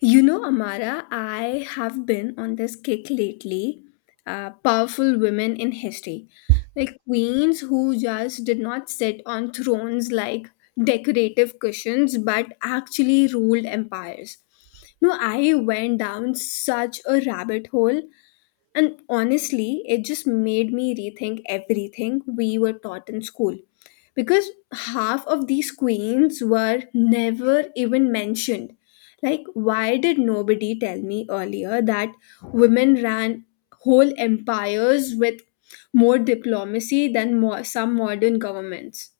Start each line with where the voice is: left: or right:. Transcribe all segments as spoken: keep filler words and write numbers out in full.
left: You know, Amara, I have been on this kick lately. Uh, powerful women in history, like queens who just did not sit on thrones like decorative cushions, but actually ruled empires. No, I went down such a rabbit hole, and honestly, it just made me rethink everything we were taught in school because half of these queens were never even mentioned. Like, why did nobody tell me earlier that women ran whole empires with more diplomacy than more, some modern governments?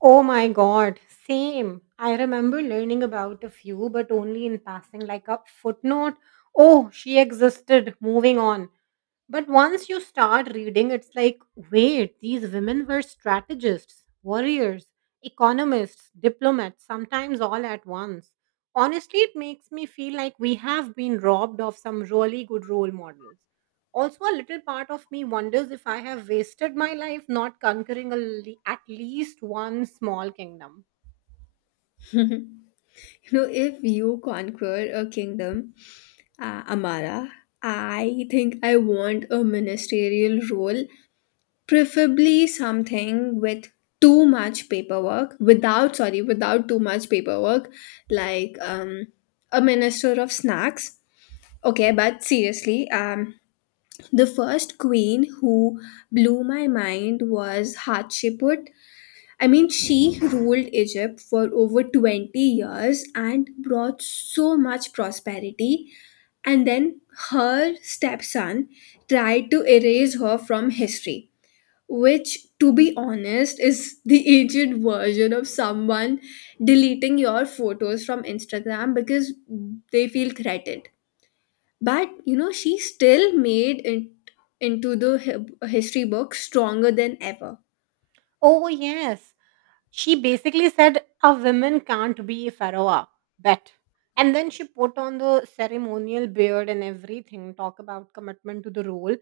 right: Oh my god, same. I remember learning about a few, but only in passing, like a footnote. Oh, she existed. Moving on. But once you start reading, it's like, wait, these women were strategists, warriors, economists, diplomats, sometimes all at once. Honestly, it makes me feel like we have been robbed of some really good role models. Also, a little part of me wonders if I have wasted my life not conquering a, le- at least one small kingdom.
left: You know, if you conquer a kingdom, uh, Amara, I think I want a ministerial role, preferably something with too much paperwork without, sorry, without too much paperwork, like, um, a minister of snacks. Okay, but seriously, um, the first queen who blew my mind was Hatshepsut. I mean, she ruled Egypt for over 20 years and brought so much prosperity. And then her stepson tried to erase her from history, which, to be honest, is the aged version of someone deleting your photos from Instagram because they feel threatened. But you know, she still made it into the hi- history book stronger than ever.
right: Oh, yes. She basically said a woman can't be pharaoh, bet. And then she put on the ceremonial beard and everything. Talk about commitment to the role.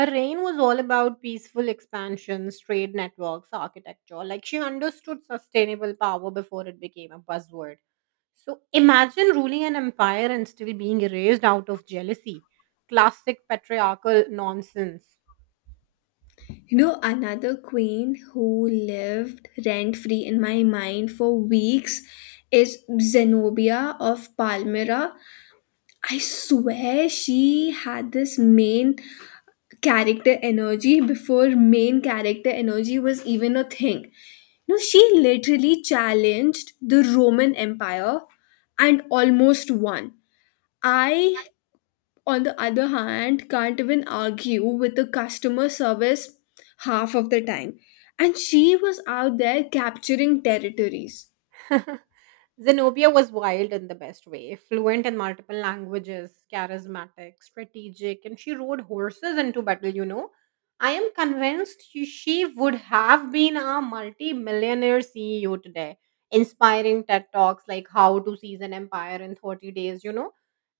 right: Her reign was all about peaceful expansions, trade networks, architecture. Like, she understood sustainable power before it became a buzzword. So imagine ruling an empire and still being erased out of jealousy. Classic patriarchal nonsense.
left: You know, another queen who lived rent free in my mind for weeks is Zenobia of Palmyra. I swear she had this mane. Character energy before main character energy was even a thing. No, she literally challenged the Roman Empire and almost won. I, on the other hand, can't even argue with the customer service half of the time. And she was out there capturing territories.
right: Zenobia was wild in the best way, fluent in multiple languages, charismatic, strategic, and she rode horses into battle, you know. I am convinced she she would have been a multi millionaire C E O today, inspiring TED Talks like How to Seize an Empire in thirty Days, you know.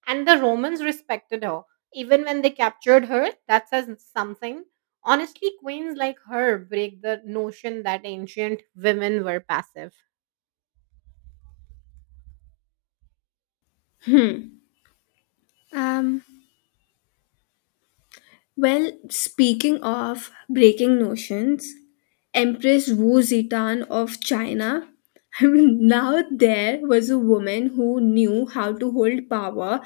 right: And the Romans respected her. Even when they captured her, that says something. Honestly, queens like her break the notion that ancient women were passive.
left: Um, Well, speaking of breaking notions, Empress Wu Zetian of China, I mean, now there was a woman who knew how to hold power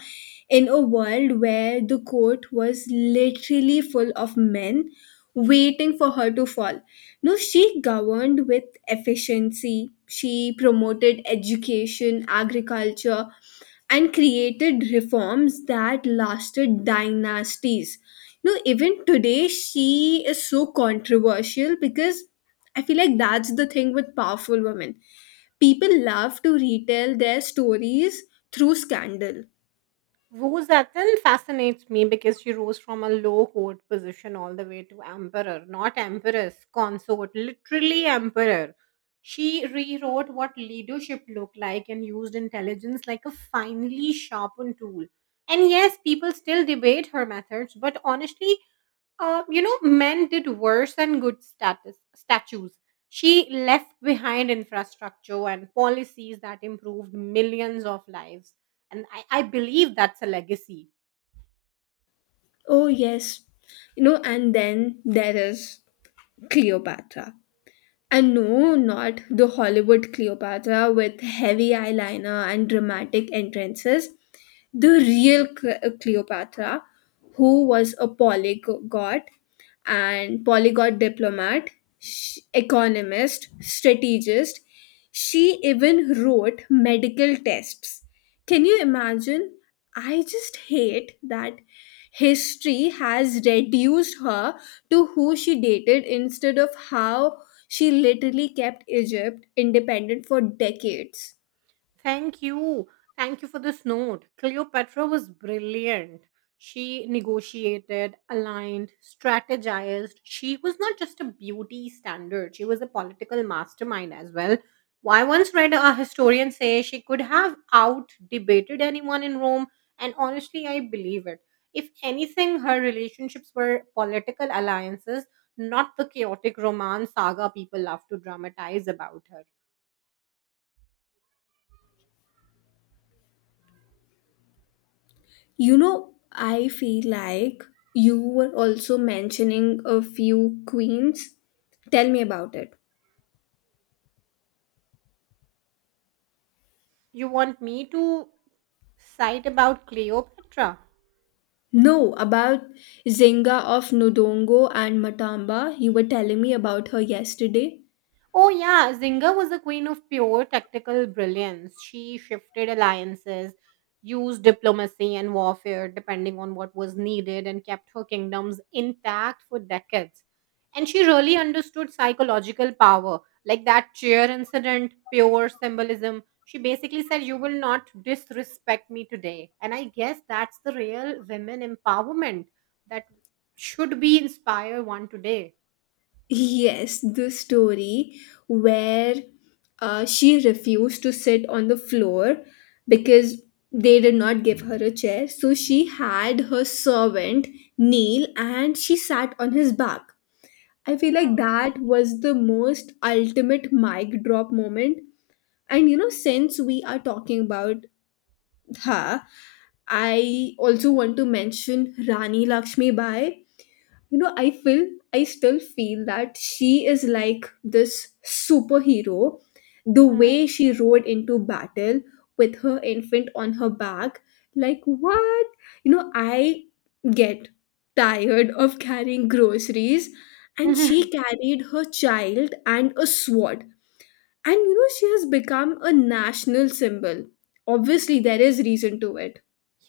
left: in a world where the court was literally full of men waiting for her to fall. No, she governed with efficiency. She promoted education, agriculture, and created reforms that lasted dynasties. You know, even today, she is so controversial because I feel like that's the thing with powerful women. People love to retell their stories through scandal.
right: Rose Atten fascinates me because she rose from a low court position all the way to emperor, not empress, consort, literally emperor. She rewrote what leadership looked like and used intelligence like a finely sharpened tool. And yes, people still debate her methods, but honestly, uh, you know, men did worse than good status statues. She left behind infrastructure and policies that improved millions of lives. And I, I believe that's a legacy.
left: Oh, yes. You know, and then there is Cleopatra. And no, not the Hollywood Cleopatra with heavy eyeliner and dramatic entrances. The real Cle- uh, Cleopatra, who was a polygot and polygot diplomat, sh- economist, strategist, she even wrote medical tests. Can you imagine? I just hate that history has reduced her to who she dated instead of how she literally kept Egypt independent for decades.
right: Thank you. Thank you for this note. Cleopatra was brilliant. She negotiated, aligned, strategized. She was not just a beauty standard, she was a political mastermind as well. I once read a historian say she could have out debated anyone in Rome, and honestly, I believe it. If anything, her relationships were political alliances, not the chaotic romance saga people love to dramatize about her.
left: You know, I feel like you were also mentioning a few queens. Tell me about it.
right: You want me to cite about Cleopatra?
left: No, about Zinga of Nodongo and Matamba. You were telling me about her yesterday.
right: Oh, yeah, Zynga was the queen of pure tactical brilliance. She shifted alliances, used diplomacy and warfare depending on what was needed, and kept her kingdoms intact for decades. And she really understood psychological power, like that chair incident, pure symbolism. She basically said, "You will not disrespect me today." And I guess that's the real women empowerment that should be inspire one today.
left: Yes, the story where uh, she refused to sit on the floor because they did not give her a chair. So she had her servant kneel and she sat on his back. I feel like that was the most ultimate mic drop moment. And you know, since we are talking about her, I also want to mention Rani Lakshmi Bai. You know, i feel i still feel that she is like this superhero, the
right: Hmm.
left: way she rode into battle with her infant on her back. Like, what? You know, I get tired of carrying groceries, and she carried her child and a sword. And you know, she has become a national symbol. Obviously, there is reason to it.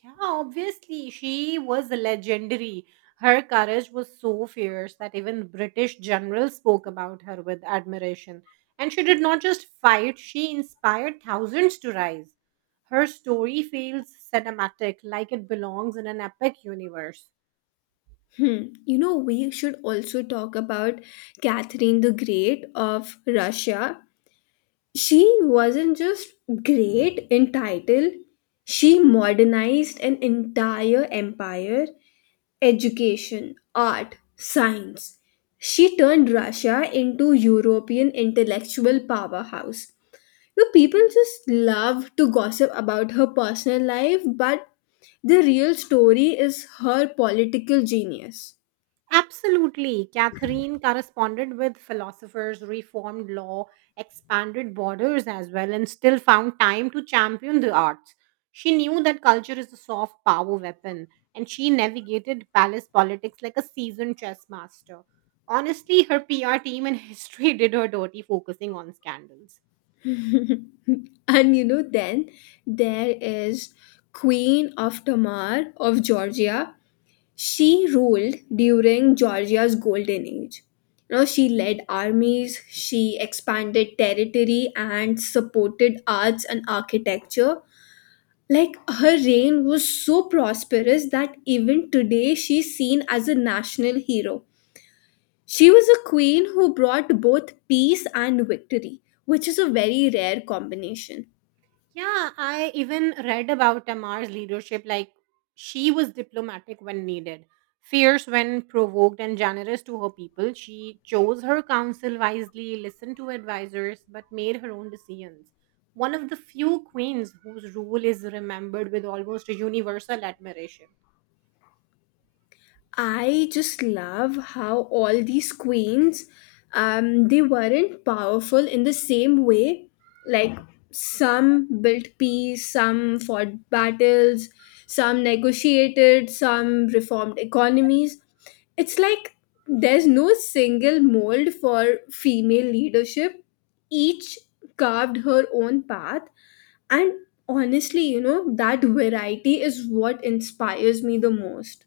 right: Yeah, obviously, she was legendary. Her courage was so fierce that even British generals spoke about her with admiration. And she did not just fight, she inspired thousands to rise. Her story feels cinematic, like it belongs in an epic universe.
left: Hmm. You know, we should also talk about Catherine the Great of Russia. She wasn't just great in title, she modernized an entire empire: education, art, science. She turned Russia into European intellectual powerhouse. You know, people just love to gossip about her personal life, but the real story is her political genius.
right: Absolutely. Catherine corresponded with philosophers, reformed law, expanded borders as well, and still found time to champion the arts. She knew that culture is a soft power weapon, and she navigated palace politics like a seasoned chess master. Honestly, her P R team and history did her dirty focusing on scandals.
left: And you know, then there is Queen of Tamar of Georgia. She ruled during Georgia's golden age. You know, she led armies, she expanded territory, and supported arts and architecture. Like, her reign was so prosperous that even today she's seen as a national hero. She was a queen who brought both peace and victory, which is a very rare combination.
right: Yeah, I even read about Amar's leadership. Like, she was diplomatic when needed, fierce when provoked, and generous to her people. She chose her council wisely, listened to advisors, but made her own decisions. One of the few queens whose rule is remembered with almost a universal admiration.
left: I just love how all these queens, um, they weren't powerful in the same way. Like, some built peace, some fought battles, some negotiated, some reformed economies. It's like there's no single mold for female leadership. Each carved her own path, and honestly, you know, that variety is what inspires me the most.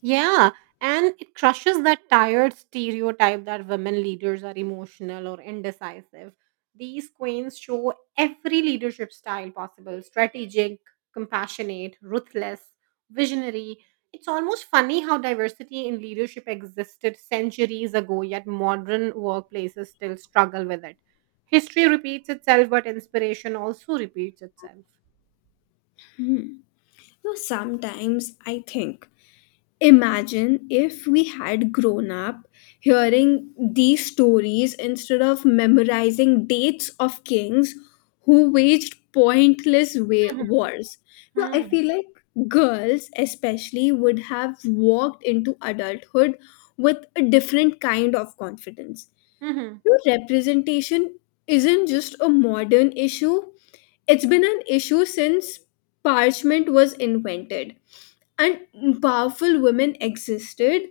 right: Yeah, and it crushes that tired stereotype that women leaders are emotional or indecisive. These queens show every leadership style possible: strategic, compassionate, ruthless, visionary. It's almost funny how diversity in leadership existed centuries ago, yet modern workplaces still struggle with it. History repeats itself, but inspiration also repeats itself.
left: Hmm. So sometimes I think, imagine if we had grown up hearing these stories instead of memorizing dates of kings who waged pointless wa- wars. No, I
right: Mhm.
left: feel like girls, especially, would have walked into adulthood with a different kind of confidence.
right: Mhm.
left: No, representation isn't just a modern issue, it's been an issue since parchment was invented, and powerful women existed,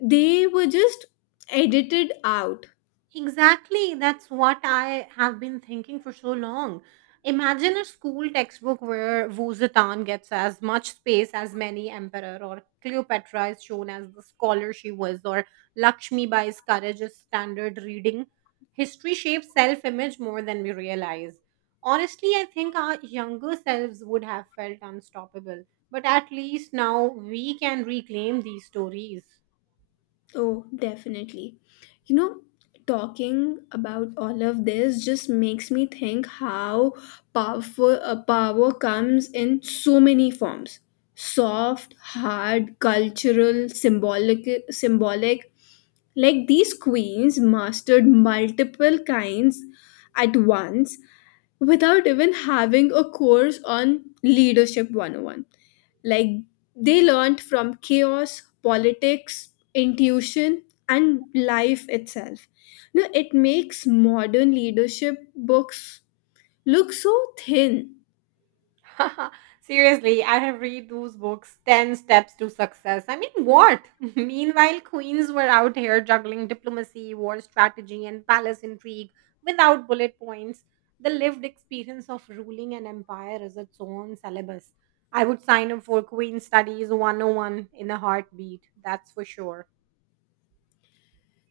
left: they were just edited out.
right: Exactly. That's what I have been thinking for so long. Imagine a school textbook where Vuzetan gets as much space as many emperor, or Cleopatra is shown as the scholar she was, or Lakshmi Bai's courage is standard reading. History shapes self-image more than we realize. Honestly, I think our younger selves would have felt unstoppable, but at least now we can reclaim these stories.
left: Oh, definitely. You know, talking about all of this just makes me think how powerful uh, power comes in so many forms: soft, hard, cultural, symbolic symbolic. Like, these queens mastered multiple kinds at once without even having a course on leadership one oh one. Like, they learned from chaos, politics, intuition, and life itself. Now it makes modern leadership books look so thin.
right: Seriously, I have read those books, ten Steps to Success. I mean, what? Meanwhile, queens were out here juggling diplomacy, war strategy, and palace intrigue without bullet points. The lived experience of ruling an empire is its own syllabus. I would sign up for Queen Studies one oh one in a heartbeat, that's for sure.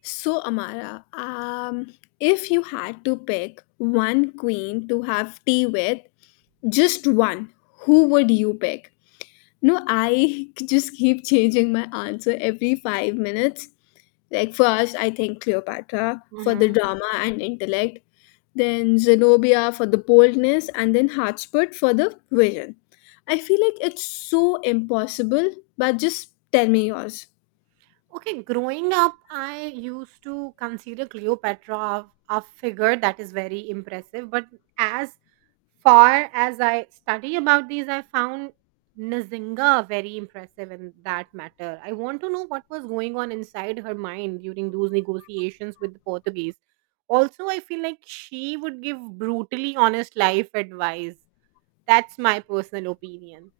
left: So, Amara, um if you had to pick one queen to have tea with, just one, who would you pick? No, I just keep changing my answer every five minutes. Like, first, I think Cleopatra for the
right: Mm-hmm.
left: drama and intellect, then Zenobia for the boldness, and then Hotspur for the vision. I feel like it's so impossible, but just tell me yours.
right: Okay, growing up, I used to consider Cleopatra a, a figure that is very impressive. But as far as I study about these, I found Nzinga very impressive in that matter. I want to know what was going on inside her mind during those negotiations with the Portuguese. Also, I feel like she would give brutally honest life advice. That's my personal opinion.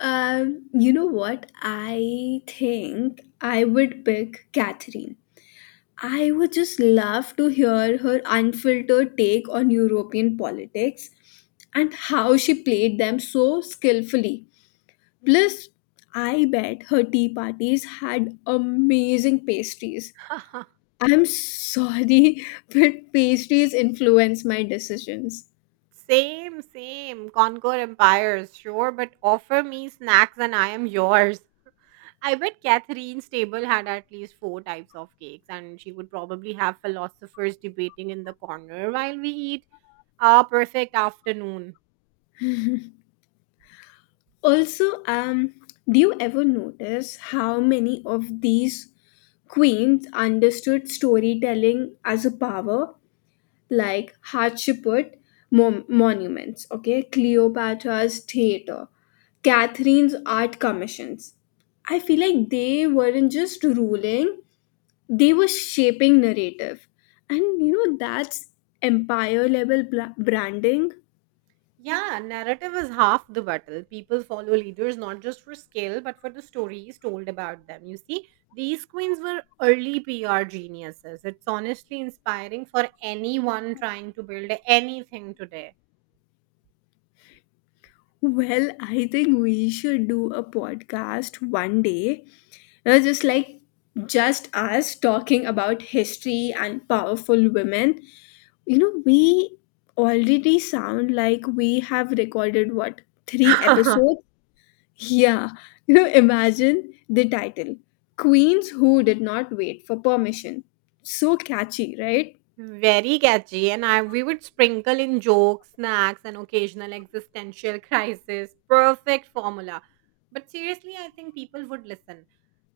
left: Um, you know what? I think I would pick Catherine. I would just love to hear her unfiltered take on European politics and how she played them so skillfully. Plus, I bet her tea parties had amazing pastries. I'm sorry, but pastries influence my decisions.
right: Same, same. Conquer empires, sure, but offer me snacks and I am yours. I bet Catherine's table had at least four types of cakes, and she would probably have philosophers debating in the corner while we eat our perfect afternoon.
left: Also, um, do you ever notice how many of these queens understood storytelling as a power, like Hatshepsut mon- monuments, okay, Cleopatra's theater, Catherine's art commissions. I feel like they weren't just ruling, they were shaping narrative. And you know, that's empire level bla- branding.
right: Yeah, narrative is half the battle. People follow leaders not just for skill, but for the stories told about them. You see, these queens were early P R geniuses. It's honestly inspiring for anyone trying to build anything today.
left: Well, I think we should do a podcast one day. It was just like just us talking about history and powerful women. You know, we already sound like we have recorded, what, three episodes? Yeah. You know, imagine the title: Queens Who Did Not Wait for Permission. So catchy, right?
right: Very catchy, and I we would sprinkle in jokes, snacks, and occasional existential crisis. Perfect formula. But seriously, I think people would listen.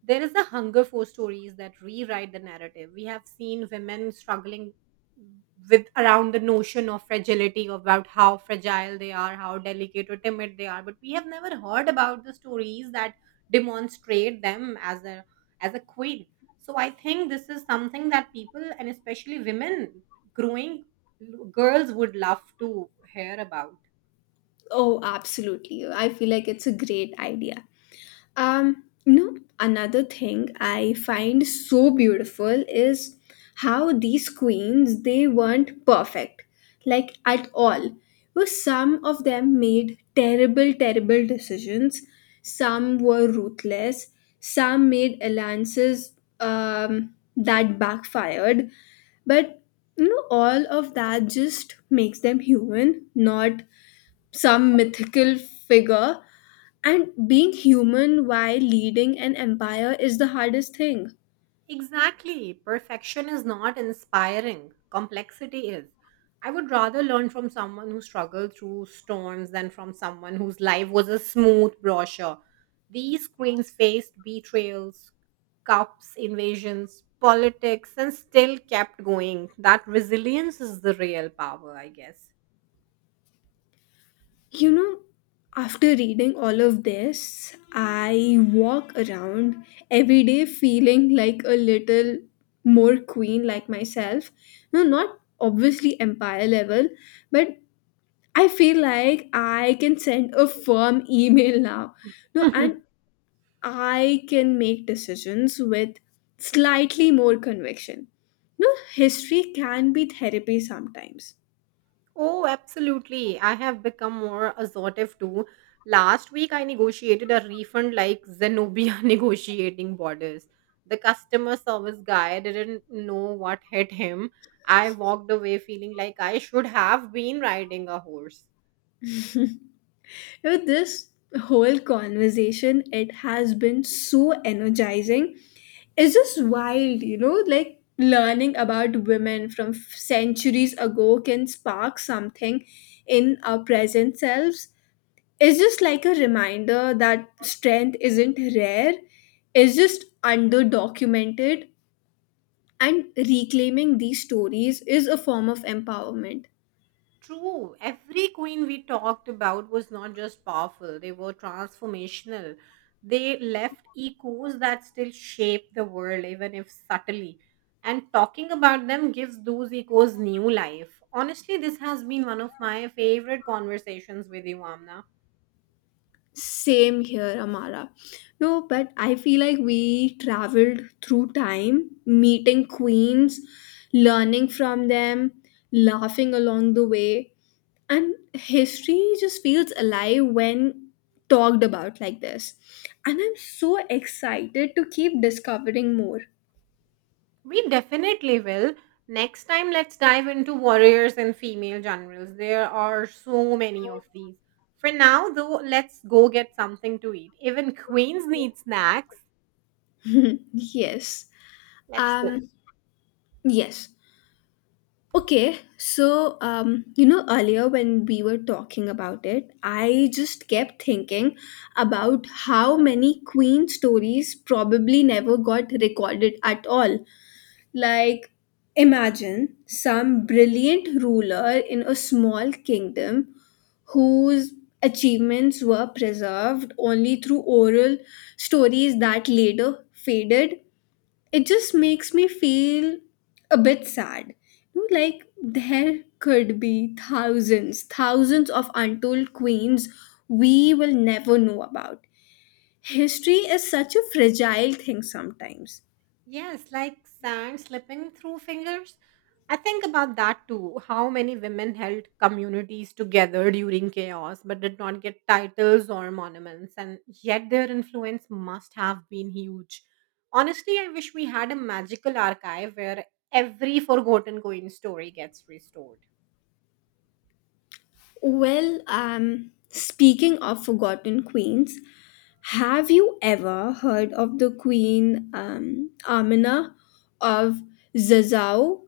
right: There is a hunger for stories that rewrite the narrative. We have seen women struggling with around the notion of fragility, about how fragile they are, how delicate or timid they are, but we have never heard about the stories that demonstrate them as a as a queen. So I think this is something that people and especially women growing girls would love to hear about.
left: Oh, absolutely. I feel like it's a great idea. Um, you know, another thing I find so beautiful is how these queens, they weren't perfect, like at all. Well, some of them made terrible, terrible decisions. Some were ruthless. Some made alliances um, that backfired. But you know, all of that just makes them human, not some mythical figure. And being human while leading an empire is the hardest thing.
right: Exactly. Perfection is not inspiring. Complexity is. I would rather learn from someone who struggled through storms than from someone whose life was a smooth brochure. These queens faced betrayals, cups, invasions, politics, and still kept going. That resilience is the real power, I guess.
left: You know, after reading all of this, I walk around every day feeling like a little more queen like myself. No, not obviously empire level, but I feel like I can send a firm email now. No. And I can make decisions with slightly more conviction. You know, history can be therapy sometimes.
right: Oh, absolutely. I have become more assertive too. Last week, I negotiated a refund like Zenobia negotiating borders. The customer service guy didn't know what hit him. I walked away feeling like I should have been riding a horse.
left: You know, this whole conversation, it has been so energizing. It's just wild, you know, like learning about women from f- centuries ago can spark something in our present selves. It's just like a reminder that strength isn't rare, it's just under documented. And reclaiming these stories is a form of empowerment.
right: True. Every queen we talked about was not just powerful, they were transformational. They left echoes that still shape the world, even if subtly. And talking about them gives those echoes new life. Honestly, this has been one of my favorite conversations with you, Amna.
left: Same here, Amara. No, but I feel like we traveled through time, meeting queens, learning from them, laughing along the way. And history just feels alive when talked about like this. And I'm so excited to keep discovering more.
right: We definitely will. Next time, let's dive into warriors and female generals. There are so many of these. For now, though, let's go get something to eat. Even queens need snacks.
left: Yes.
right: Let's go.
left: Um, yes. Okay, so um, you know, earlier when we were talking about it, I just kept thinking about how many Queen stories probably never got recorded at all. Like, imagine some brilliant ruler in a small kingdom whose achievements were preserved only through oral stories that later faded. It just makes me feel a bit sad. You know, like there could be thousands, thousands of untold queens we will never know about. History is such a fragile thing sometimes.
right: Yes, like sand slipping through fingers. I think about that too. How many women held communities together during chaos but did not get titles or monuments, and yet their influence must have been huge. Honestly, I wish we had a magical archive where every forgotten queen story gets restored.
left: Well, um, speaking of forgotten queens, have you ever heard of the queen, um, Amina of Zazao?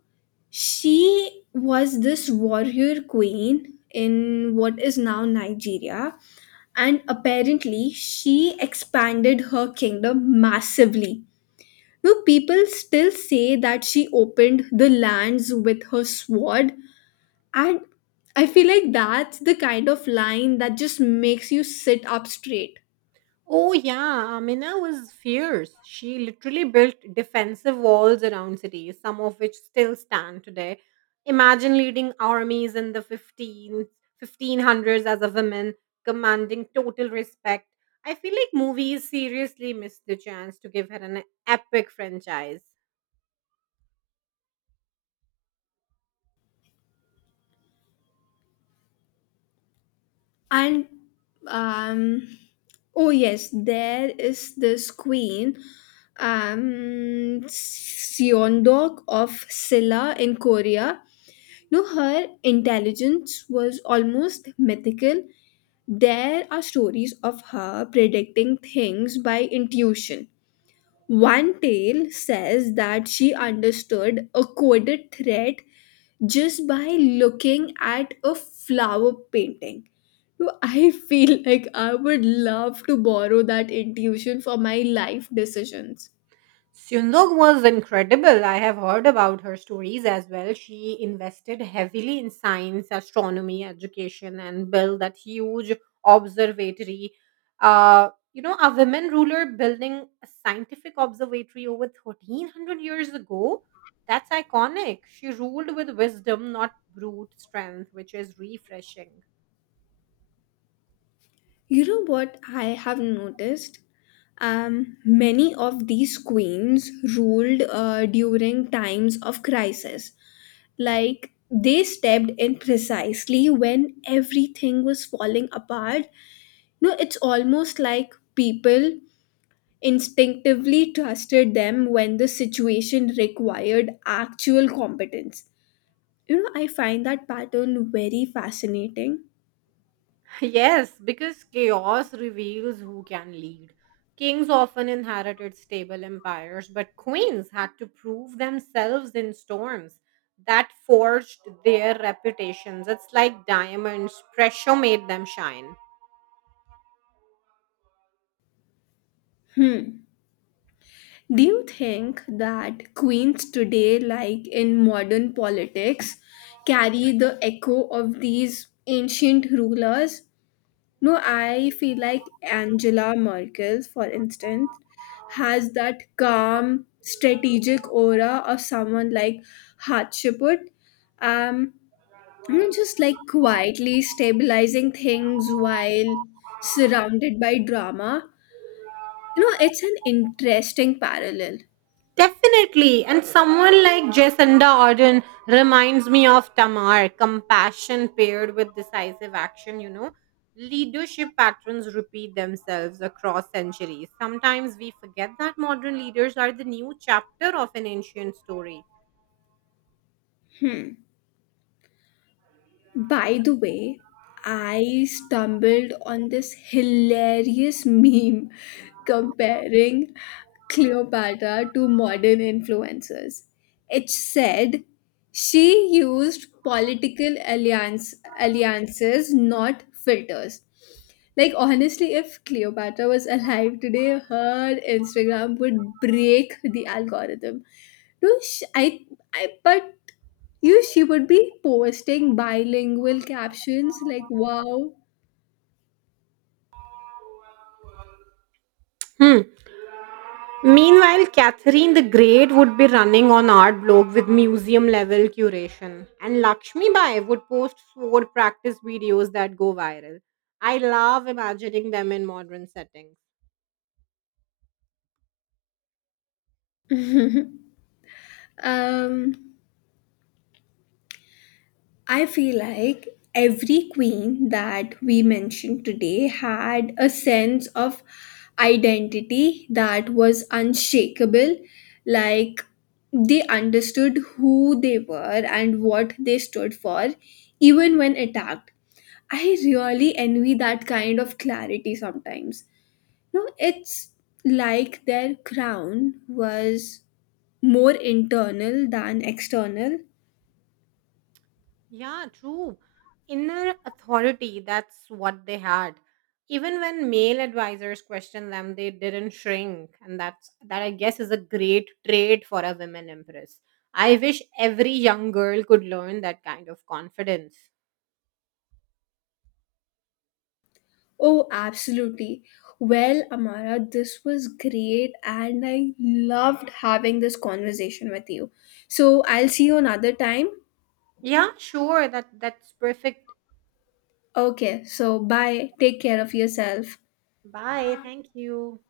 left: She was this warrior queen in what is now Nigeria, and apparently she expanded her kingdom massively. Now, people still say that she opened the lands with her sword, and I feel like that's the kind of line that just makes you sit up straight.
right: Oh yeah, Amina was fierce. She literally built defensive walls around cities, some of which still stand today. Imagine leading armies in the fifteen fifteen hundreds as a woman, commanding total respect. I feel like movies seriously missed the chance to give her an epic franchise.
left: And um oh yes, there is this queen, um Seondok of Silla in Korea. You know, her intelligence was almost mythical. There are stories of her predicting things by intuition. One tale says that she understood a coded threat just by looking at a flower painting. So I feel like I would love to borrow that intuition for my life decisions.
right: Syunzog was incredible. I have heard about her stories as well. She invested heavily in science, astronomy, education, and built that huge observatory. Uh, you know, a women ruler building a scientific observatory over thirteen hundred years ago. That's iconic. She ruled with wisdom, not brute strength, which is refreshing.
left: You know what I have noticed? Um, many of these queens ruled uh, during times of crisis. Like, they stepped in precisely when everything was falling apart. No, it's almost like people instinctively trusted them when the situation required actual competence. You know, I find that pattern very fascinating.
right: Yes, because chaos reveals who can lead. Kings often inherited stable empires, but queens had to prove themselves in storms. That forged their reputations. It's like diamonds, pressure made them shine.
left: Hmm. Do you think that queens today, like in modern politics, carry the echo of these ancient rulers? No, I feel like Angela Merkel, for instance, has that calm, strategic aura of someone like Hatshepsut. Um, I'm just like quietly stabilizing things while surrounded by drama. You know, it's an interesting parallel.
right: Definitely. And someone like Jacinda Ardern reminds me of Tamar, compassion paired with decisive action, you know. Leadership patterns repeat themselves across centuries. Sometimes we forget that modern leaders are the new chapter of an ancient story.
left: Hmm. By the way, I stumbled on this hilarious meme comparing Cleopatra to modern influencers. It said she used political alliance, alliances, not filters. Like, honestly, if Cleopatra was alive today, her Instagram would break the algorithm. No, sh I, I, but you, she would be posting bilingual captions like, wow.
right: Hmm. Meanwhile, Catherine the Great would be running on art blog with museum level curation, and Lakshmi Bai would post sword practice videos that go viral. I love imagining them in modern settings.
left: Um, I feel like every queen that we mentioned today had a sense of identity that was unshakable, like they understood who they were and what they stood for, even when attacked. I really envy that kind of clarity sometimes. No, it's like their crown was more internal than external.
right: Yeah, true. Inner authority, that's what they had. Even when male advisors questioned them, they didn't shrink, and that's that I guess is a great trait for a women empress. I wish every young girl could learn that kind of confidence.
left: Oh, absolutely. Well, Amara, this was great, and I loved having this conversation with you. So, I'll see you another time.
right: Yeah, sure. That that's perfect.
left: Okay, so bye. Take care of yourself.
right: Bye. Thank you.